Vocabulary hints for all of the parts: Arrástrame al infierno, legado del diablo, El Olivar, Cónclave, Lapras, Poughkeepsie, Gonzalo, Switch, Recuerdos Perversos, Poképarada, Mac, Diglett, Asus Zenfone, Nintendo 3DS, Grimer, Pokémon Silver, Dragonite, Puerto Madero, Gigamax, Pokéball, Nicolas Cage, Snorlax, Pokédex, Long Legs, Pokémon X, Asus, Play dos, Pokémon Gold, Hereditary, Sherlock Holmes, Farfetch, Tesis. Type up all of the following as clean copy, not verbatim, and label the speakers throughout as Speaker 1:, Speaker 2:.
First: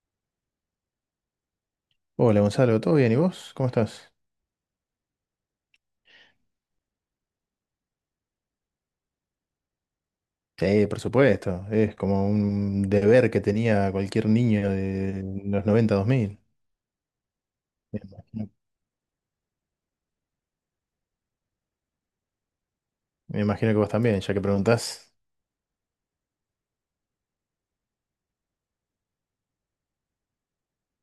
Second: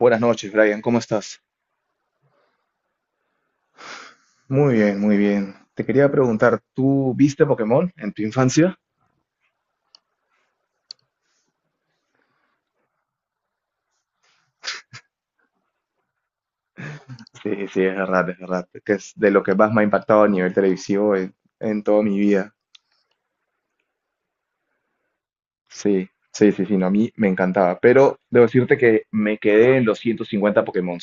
Speaker 1: Buenas noches, Brian, ¿cómo estás?
Speaker 2: Hola Gonzalo, ¿todo bien? ¿Y vos? ¿Cómo estás?
Speaker 1: Muy bien, muy bien. Te quería preguntar, ¿tú viste Pokémon en tu infancia?
Speaker 2: Sí, por supuesto, es como un deber que tenía cualquier niño de los 90-2000.
Speaker 1: Sí, sí, es
Speaker 2: Me
Speaker 1: verdad, es
Speaker 2: imagino,
Speaker 1: verdad. Que es de lo que más me ha impactado a nivel televisivo en toda mi vida.
Speaker 2: me imagino que vos también, ya que preguntás.
Speaker 1: Sí, sí, sí, sí, no, a mí me encantaba. Pero debo decirte que me quedé en los 150 Pokémon.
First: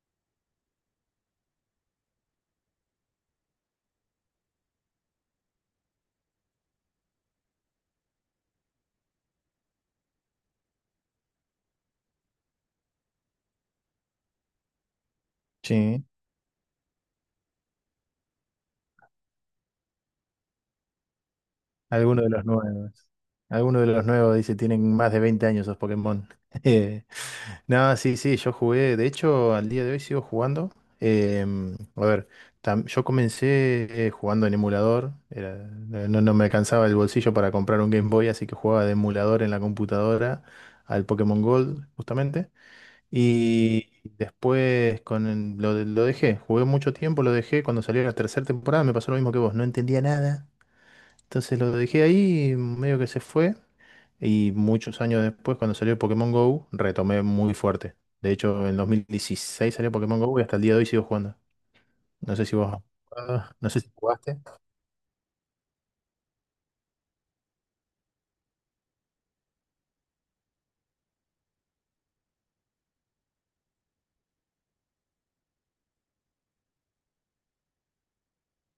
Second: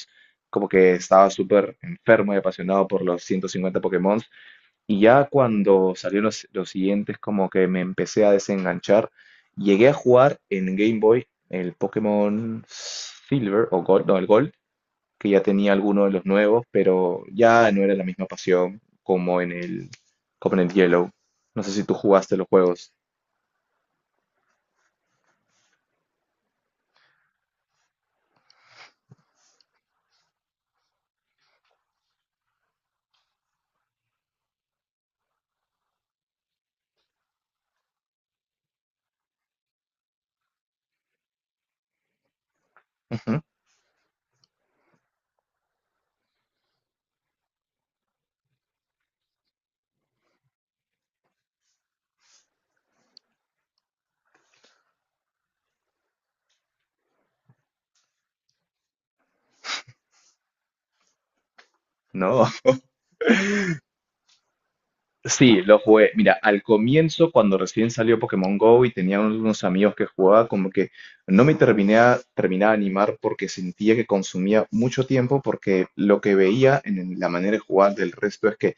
Speaker 1: Como que estaba súper enfermo y apasionado por los 150 Pokémon. Y ya cuando salieron los siguientes, como que me empecé a desenganchar. Llegué a jugar en Game Boy el Pokémon Silver o Gold, no, el Gold, que ya tenía alguno
Speaker 2: Sí,
Speaker 1: de los nuevos, pero ya no era la misma pasión como en el Yellow. No sé si tú
Speaker 2: alguno de
Speaker 1: jugaste
Speaker 2: los
Speaker 1: los
Speaker 2: nuevos.
Speaker 1: juegos.
Speaker 2: Alguno de los nuevos dice, tienen más de 20 años esos Pokémon. No, sí, sí, yo jugué, de hecho al día de hoy sigo jugando. A ver, yo comencé jugando en emulador, no, no me alcanzaba el bolsillo para comprar un Game Boy, así que jugaba de emulador en la computadora al Pokémon Gold, justamente.
Speaker 1: Ujú.
Speaker 2: Y después lo dejé, jugué mucho tiempo, lo dejé, cuando salió la tercera temporada me pasó lo mismo que vos, no entendía nada. Entonces lo dejé ahí, medio que se fue. Y muchos años después, cuando salió Pokémon Go, retomé muy fuerte. De hecho, en 2016 salió Pokémon Go y hasta el día de hoy sigo jugando. No sé
Speaker 1: No.
Speaker 2: si vos. Ah, no sé si jugaste.
Speaker 1: Sí, lo jugué. Mira, al comienzo, cuando recién salió Pokémon Go y tenía unos amigos que jugaba, como que no me terminaba de animar porque sentía que consumía mucho tiempo, porque lo que veía en la manera de jugar del resto es que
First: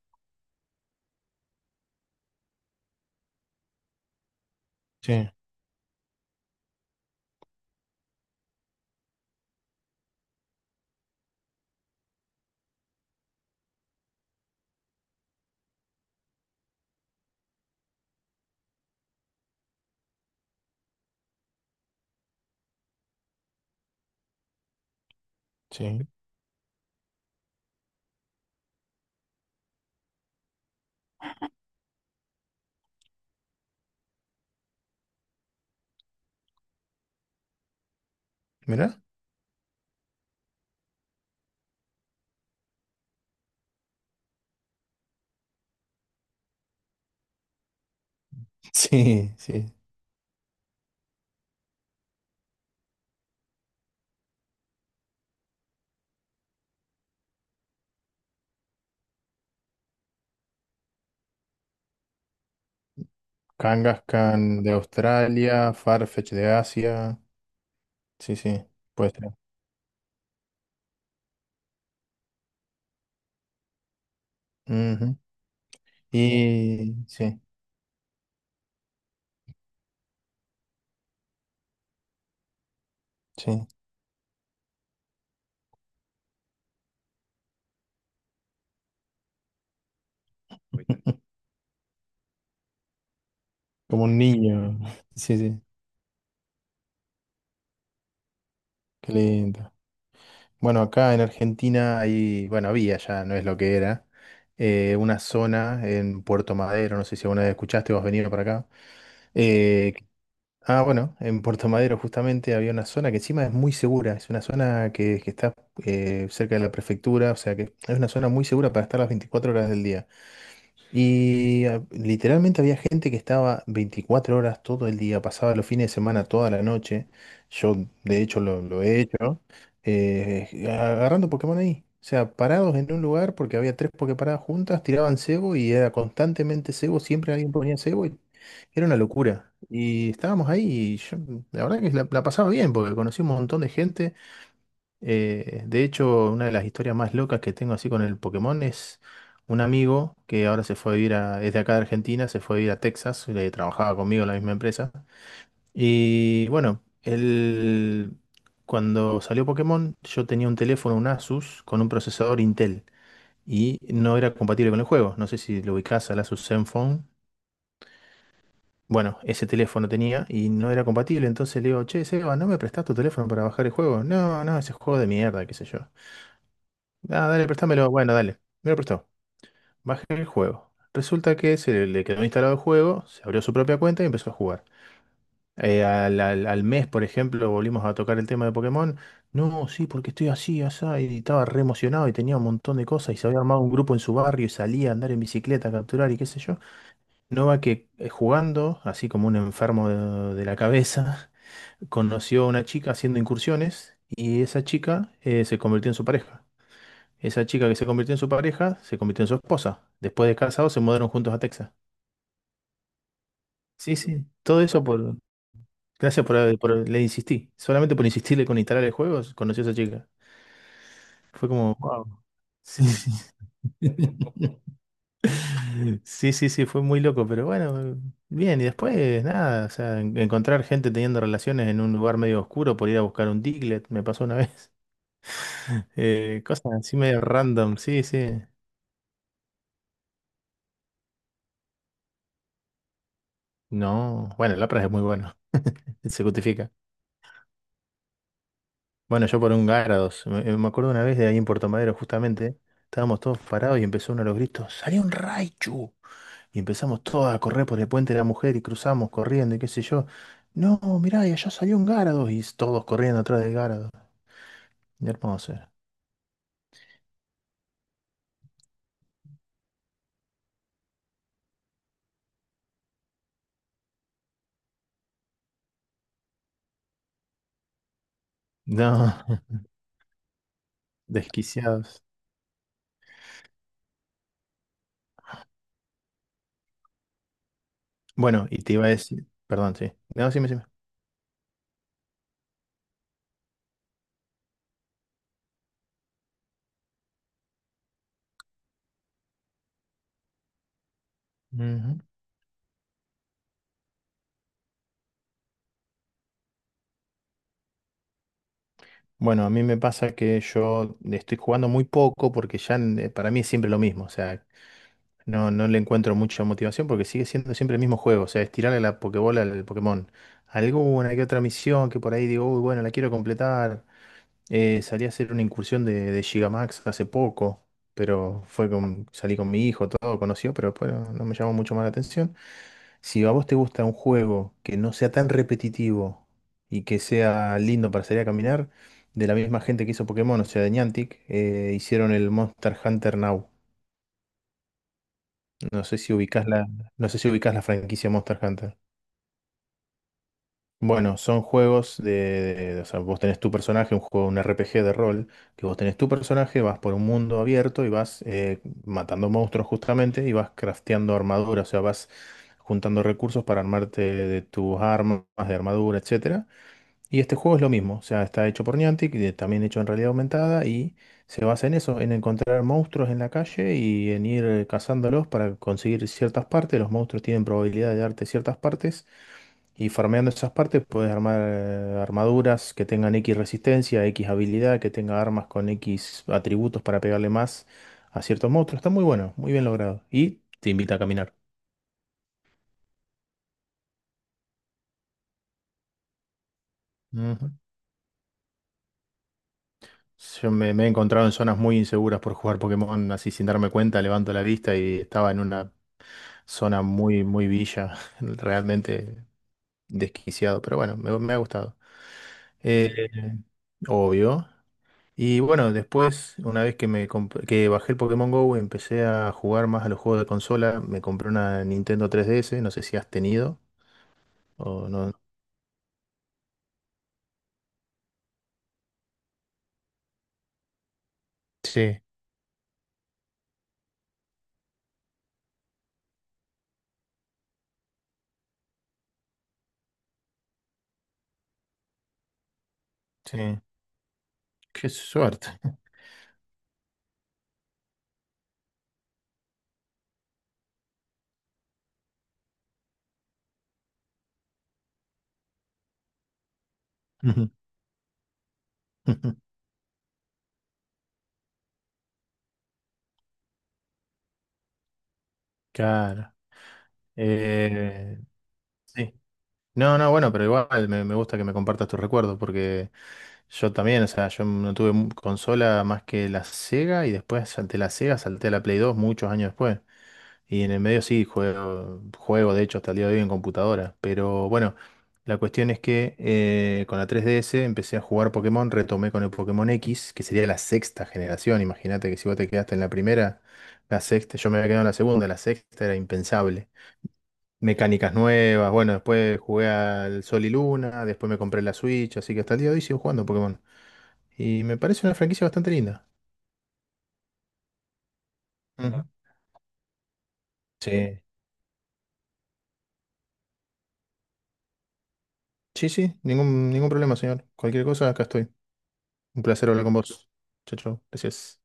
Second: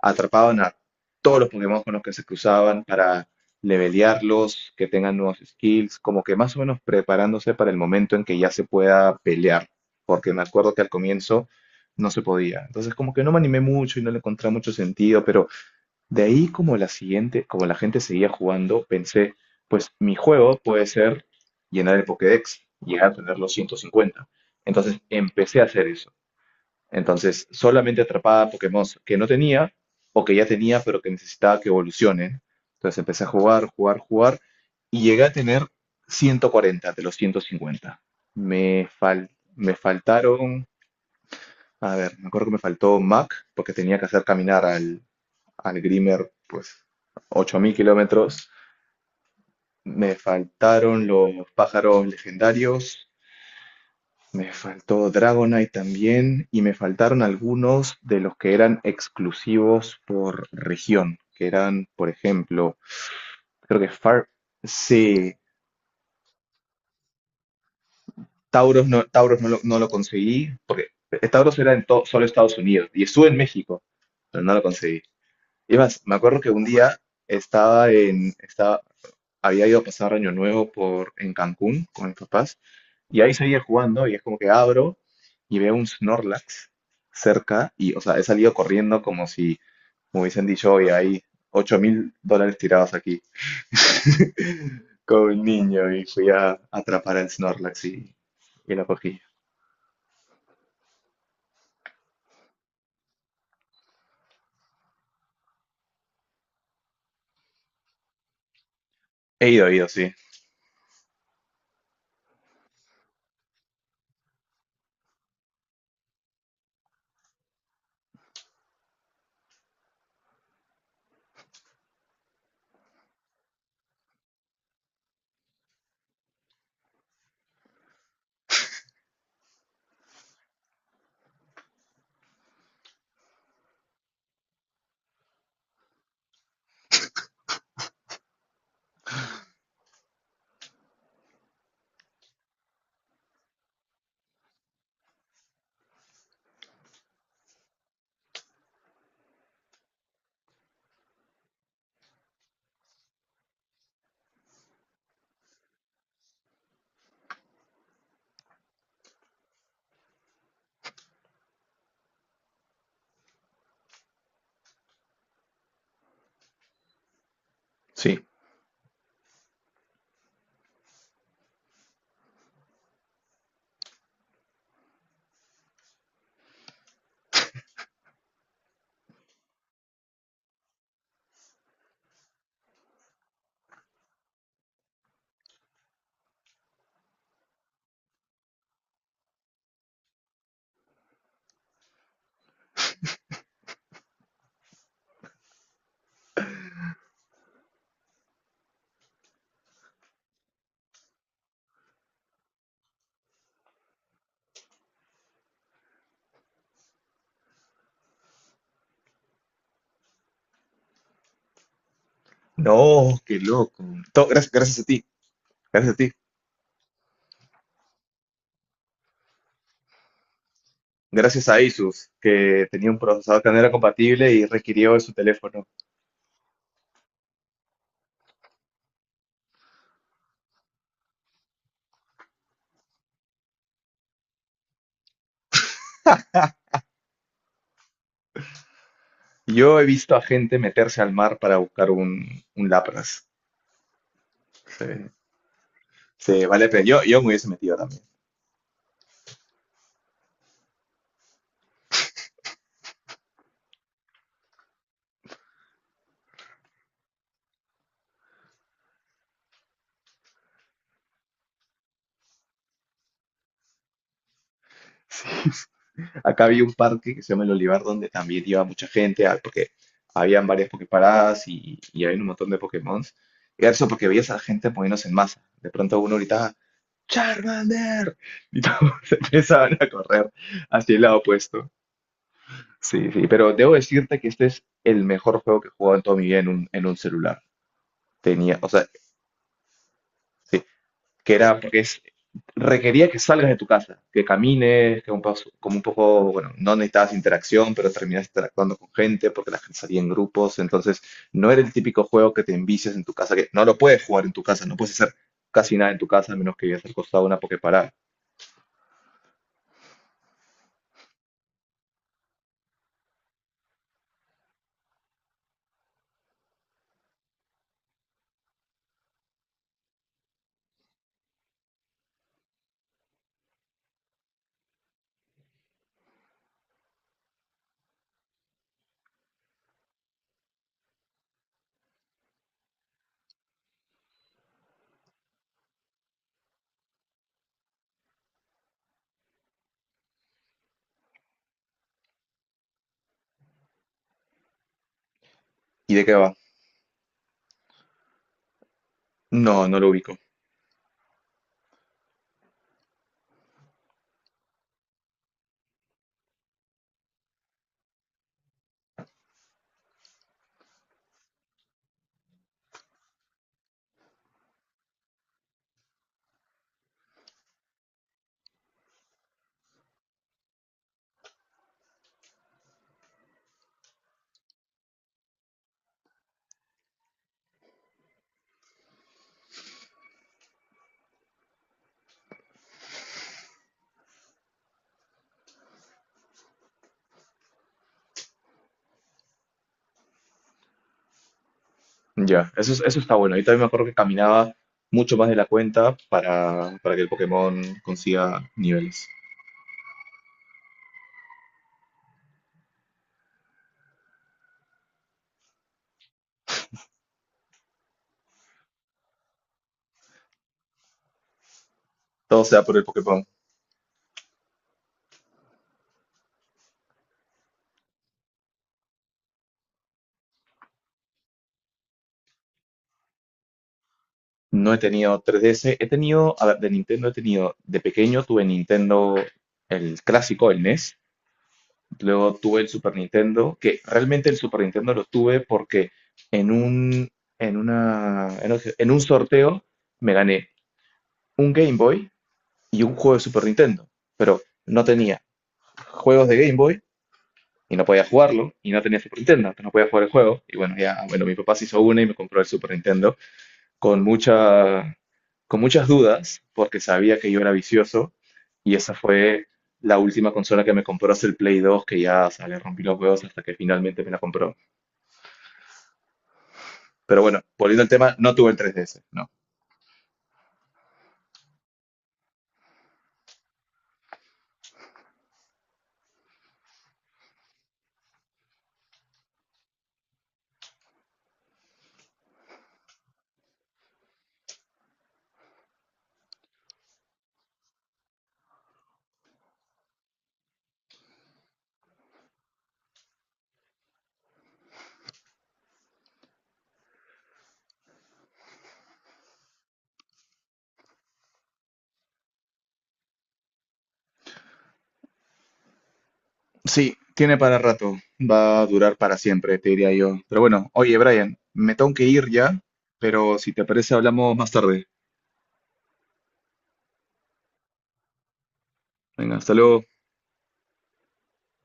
Speaker 1: atrapaban a todos los Pokémon con los que se cruzaban para levelearlos, que tengan
Speaker 2: Sí,
Speaker 1: nuevos skills, como que más o menos preparándose para el momento en que ya se pueda pelear, porque me acuerdo que al comienzo no se podía. Entonces, como que no me animé mucho y no le encontré mucho sentido, pero de ahí como la siguiente, como la gente seguía jugando, pensé, pues mi juego puede ser llenar el Pokédex, llegar a tener los 150. Entonces empecé a hacer
Speaker 2: sí.
Speaker 1: eso. Entonces solamente atrapaba Pokémon que no tenía o que ya tenía pero que necesitaba que evolucionen. Entonces empecé a jugar, jugar, jugar y llegué a tener 140 de los 150. Me
Speaker 2: ¿Mira?
Speaker 1: fal- Me faltaron, a ver, me acuerdo que me faltó Mac porque tenía que hacer caminar al Grimer, pues 8.000 kilómetros.
Speaker 2: Sí, sí.
Speaker 1: Me faltaron los pájaros legendarios, me faltó Dragonite también, y me faltaron algunos de los que eran exclusivos por región, que eran, por ejemplo, creo que Far...
Speaker 2: Kangaskhan de
Speaker 1: Sí,
Speaker 2: Australia, Farfetch de Asia. Sí, sí, puede ser.
Speaker 1: Tauros no lo conseguí, porque Tauros era solo Estados Unidos, y estuve en México, pero no lo conseguí.
Speaker 2: Ujú.
Speaker 1: Y más, me acuerdo que un día
Speaker 2: Y sí,
Speaker 1: estaba en, estaba, había ido a pasar Año Nuevo en Cancún con mis papás y ahí seguía
Speaker 2: sí.
Speaker 1: jugando y es como que abro y veo un Snorlax cerca y, o sea, he salido corriendo como si me hubiesen dicho, oye, hay 8.000 dólares tirados aquí
Speaker 2: Como un niño.
Speaker 1: con
Speaker 2: Sí,
Speaker 1: un
Speaker 2: sí.
Speaker 1: niño y fui a atrapar al Snorlax y lo
Speaker 2: Qué
Speaker 1: cogí.
Speaker 2: lindo. Bueno, acá en Argentina hay, bueno, había ya, no es lo que era, una zona en Puerto Madero, no sé si alguna vez escuchaste o has venido para acá.
Speaker 1: He ido,
Speaker 2: eh,
Speaker 1: sí,
Speaker 2: ah, bueno, en Puerto Madero justamente había una zona que encima es muy segura, es una zona que está cerca de la prefectura, o sea que es una zona muy segura para estar las 24 horas del día. Y ah, literalmente había gente que estaba 24 horas todo el día, pasaba los fines de semana toda la noche. Yo, de hecho, lo he hecho, agarrando Pokémon ahí. O sea, parados en un lugar porque había tres Poképaradas juntas, tiraban cebo y era constantemente cebo, siempre alguien ponía cebo y era una locura. Y estábamos ahí y yo, la verdad que la pasaba bien porque conocí un montón de gente. De hecho, una de las historias más locas que tengo así con el Pokémon es un amigo que ahora se fue a vivir a, es de acá de Argentina, se fue a vivir a Texas, le trabajaba conmigo en la misma empresa. Y bueno, él, cuando salió Pokémon, yo tenía un teléfono, un Asus, con un procesador Intel y no era compatible con el juego. No sé si lo ubicás al Asus Zenfone.
Speaker 1: sí.
Speaker 2: Bueno, ese teléfono tenía y no era compatible, entonces le digo, che, Seba, ¿no me prestás tu teléfono para bajar el juego? No, no, ese juego de mierda, qué sé yo. Ah, dale, préstamelo. Bueno, dale. Me lo prestó. Bajé el juego. Resulta que se le quedó instalado el juego, se abrió su propia cuenta y empezó a jugar. Al mes, por ejemplo, volvimos a tocar el tema de Pokémon. No, sí, porque estoy así, asá. Y estaba re emocionado y tenía un montón de cosas. Y se había armado un grupo en su barrio y salía a andar en bicicleta, a capturar y qué sé yo. No va que jugando, así como un enfermo de la cabeza, conoció a una chica haciendo incursiones y esa chica se convirtió en su pareja. Esa chica que se convirtió en su pareja se convirtió en su esposa. Después de casados se mudaron juntos a Texas.
Speaker 1: No, qué loco.
Speaker 2: Sí, sí,
Speaker 1: Gracias,
Speaker 2: todo
Speaker 1: gracias
Speaker 2: eso
Speaker 1: a ti,
Speaker 2: por.
Speaker 1: gracias a ti.
Speaker 2: Gracias por. Le insistí. Solamente por insistirle con instalar el juego, conocí a esa chica. Fue
Speaker 1: Gracias a
Speaker 2: como, wow.
Speaker 1: Asus, que
Speaker 2: Sí,
Speaker 1: tenía un
Speaker 2: sí.
Speaker 1: procesador que no era compatible y requirió en su teléfono.
Speaker 2: Sí, sí, sí, fue muy loco, pero bueno, bien, y después nada, o sea, encontrar gente teniendo relaciones en un lugar medio oscuro por ir a buscar un Diglett, me pasó una vez. Cosas así medio random, sí, sí.
Speaker 1: Yo he visto a gente meterse al mar para buscar un lapras.
Speaker 2: No, bueno, el Lapras es muy
Speaker 1: Se,
Speaker 2: bueno, se
Speaker 1: se vale la
Speaker 2: justifica.
Speaker 1: pena. Yo me hubiese metido también.
Speaker 2: Bueno, yo por un Gárados. Me acuerdo una vez de ahí en Puerto Madero, justamente. Estábamos todos parados y empezó uno de los gritos: ¡Salió un Raichu! Y empezamos todos a correr por el puente de la mujer y cruzamos corriendo y qué sé yo. No, mirá, y allá salió un Gárados. Y todos corriendo atrás del Gárados. Hermoso era.
Speaker 1: Acá había un parque que se llama El Olivar, donde también iba mucha gente, ah, porque habían varias poképaradas y había un montón de Pokémon. Y eso porque veías a la gente poniéndose en masa. De pronto uno gritaba, ¡Charmander! Y todos
Speaker 2: No,
Speaker 1: se empezaban a correr hacia el lado opuesto.
Speaker 2: desquiciados.
Speaker 1: Sí, sí, pero debo decirte que este es el mejor juego que he jugado en toda mi vida en un celular.
Speaker 2: Bueno,
Speaker 1: Tenía,
Speaker 2: y
Speaker 1: o
Speaker 2: te
Speaker 1: sea,
Speaker 2: iba a decir. Perdón, sí. No, sí, sí.
Speaker 1: sí, que era porque requería que salgas de tu casa, que camines, que como un poco, bueno, no necesitabas interacción, pero terminabas interactuando con gente porque la gente salía en grupos, entonces no era el
Speaker 2: Ujú.
Speaker 1: típico juego que te envicias en tu casa, que no lo puedes jugar en tu casa, no puedes hacer casi nada en tu casa a menos que vivas al costado de una Poképarada.
Speaker 2: Bueno, a mí me pasa que yo estoy jugando muy poco porque ya para mí es siempre lo mismo. O sea, no, no le encuentro mucha motivación porque sigue siendo siempre el mismo juego. O sea, estirarle la Pokébola al Pokémon. Alguna que otra misión que por ahí digo, uy, bueno, la quiero completar. Salí a hacer una incursión de Gigamax hace poco, pero salí con mi hijo, todo conoció, pero después no, no me llamó mucho más la atención. Si a vos te gusta un juego que no sea tan repetitivo y que sea lindo para salir a caminar, de la misma gente que hizo Pokémon, o sea, de Niantic, hicieron el Monster Hunter Now. No
Speaker 1: ¿Y
Speaker 2: sé
Speaker 1: de
Speaker 2: si
Speaker 1: qué va?
Speaker 2: ubicás la, no sé si ubicás la franquicia Monster Hunter.
Speaker 1: No, no lo ubico.
Speaker 2: Bueno, son juegos o sea, vos tenés tu personaje, un juego, un RPG de rol, que vos tenés tu personaje, vas por un mundo abierto y vas matando monstruos justamente y vas crafteando armadura, o sea, vas juntando recursos para armarte de tus armas, de armadura, etcétera y este juego es lo mismo, o sea, está hecho por Niantic, y también hecho en realidad aumentada, y se basa en eso, en encontrar monstruos en la calle y en ir cazándolos para conseguir ciertas partes. Los monstruos tienen probabilidad de darte ciertas partes, y farmeando esas partes puedes armar armaduras que tengan X resistencia, X habilidad, que tenga armas con X atributos para pegarle más a ciertos monstruos. Está muy bueno, muy bien logrado. Y te invita a caminar.
Speaker 1: Ya, eso, eso está bueno. Yo también me acuerdo que caminaba mucho más de la cuenta para que el
Speaker 2: Ujú.
Speaker 1: Pokémon consiga niveles.
Speaker 2: Yo me he encontrado en zonas muy inseguras por jugar Pokémon, así sin darme cuenta, levanto la vista y estaba en una zona muy, muy villa, realmente desquiciado, pero bueno, me ha gustado.
Speaker 1: Todo sea por el
Speaker 2: Eh,
Speaker 1: Pokémon.
Speaker 2: obvio. Y bueno, después, una vez que, que bajé el Pokémon Go, empecé a jugar más a los juegos de consola, me compré una Nintendo 3DS, no sé si has tenido
Speaker 1: No he
Speaker 2: o no.
Speaker 1: tenido 3DS, he tenido, a ver, de Nintendo he tenido, de pequeño tuve Nintendo, el clásico, el NES,
Speaker 2: Sí,
Speaker 1: luego tuve el Super Nintendo, que realmente el Super Nintendo lo tuve porque en un, en un sorteo me gané un Game Boy y un juego de Super
Speaker 2: sí,
Speaker 1: Nintendo, pero no
Speaker 2: qué
Speaker 1: tenía
Speaker 2: suerte.
Speaker 1: juegos de Game Boy y no podía jugarlo y no tenía Super Nintendo, entonces no podía jugar el juego y bueno, ya, bueno, mi papá se hizo una y me compró el Super Nintendo con mucha, con muchas dudas, porque sabía que yo era vicioso, y esa fue la última consola que me compró es el Play dos que ya, o sea, le rompí los huevos hasta que finalmente me la compró.
Speaker 2: Claro.
Speaker 1: Pero bueno, volviendo al tema,
Speaker 2: Eh,
Speaker 1: no tuve el 3DS,
Speaker 2: sí.
Speaker 1: no.
Speaker 2: No, no, bueno, pero igual me gusta que me compartas tus recuerdos porque yo también, o sea, yo no tuve consola más que la Sega y después salté la Sega, salté a la Play dos muchos años después. Y en el medio sí, juego de hecho hasta el día de hoy en computadora. Pero bueno, la cuestión es que con la 3DS empecé a jugar Pokémon, retomé con el Pokémon X, que sería la sexta generación. Imagínate que si vos te quedaste en la primera, la sexta, yo me había quedado en la segunda, la sexta era impensable mecánicas nuevas. Bueno, después jugué al Sol y Luna, después me compré la Switch, así que hasta el día de hoy sigo jugando Pokémon. Y me parece una franquicia bastante linda.
Speaker 1: Sí, tiene para rato, va a durar
Speaker 2: Ujú.
Speaker 1: para siempre, te diría yo. Pero bueno, oye,
Speaker 2: Sí.
Speaker 1: Brian, me tengo que ir ya, pero si te parece hablamos más tarde.
Speaker 2: Sí, sí, ningún problema, señor. Cualquier cosa, acá estoy.
Speaker 1: Venga,
Speaker 2: Un
Speaker 1: hasta
Speaker 2: placer
Speaker 1: luego.
Speaker 2: hablar con vos. Chao, chao. Gracias.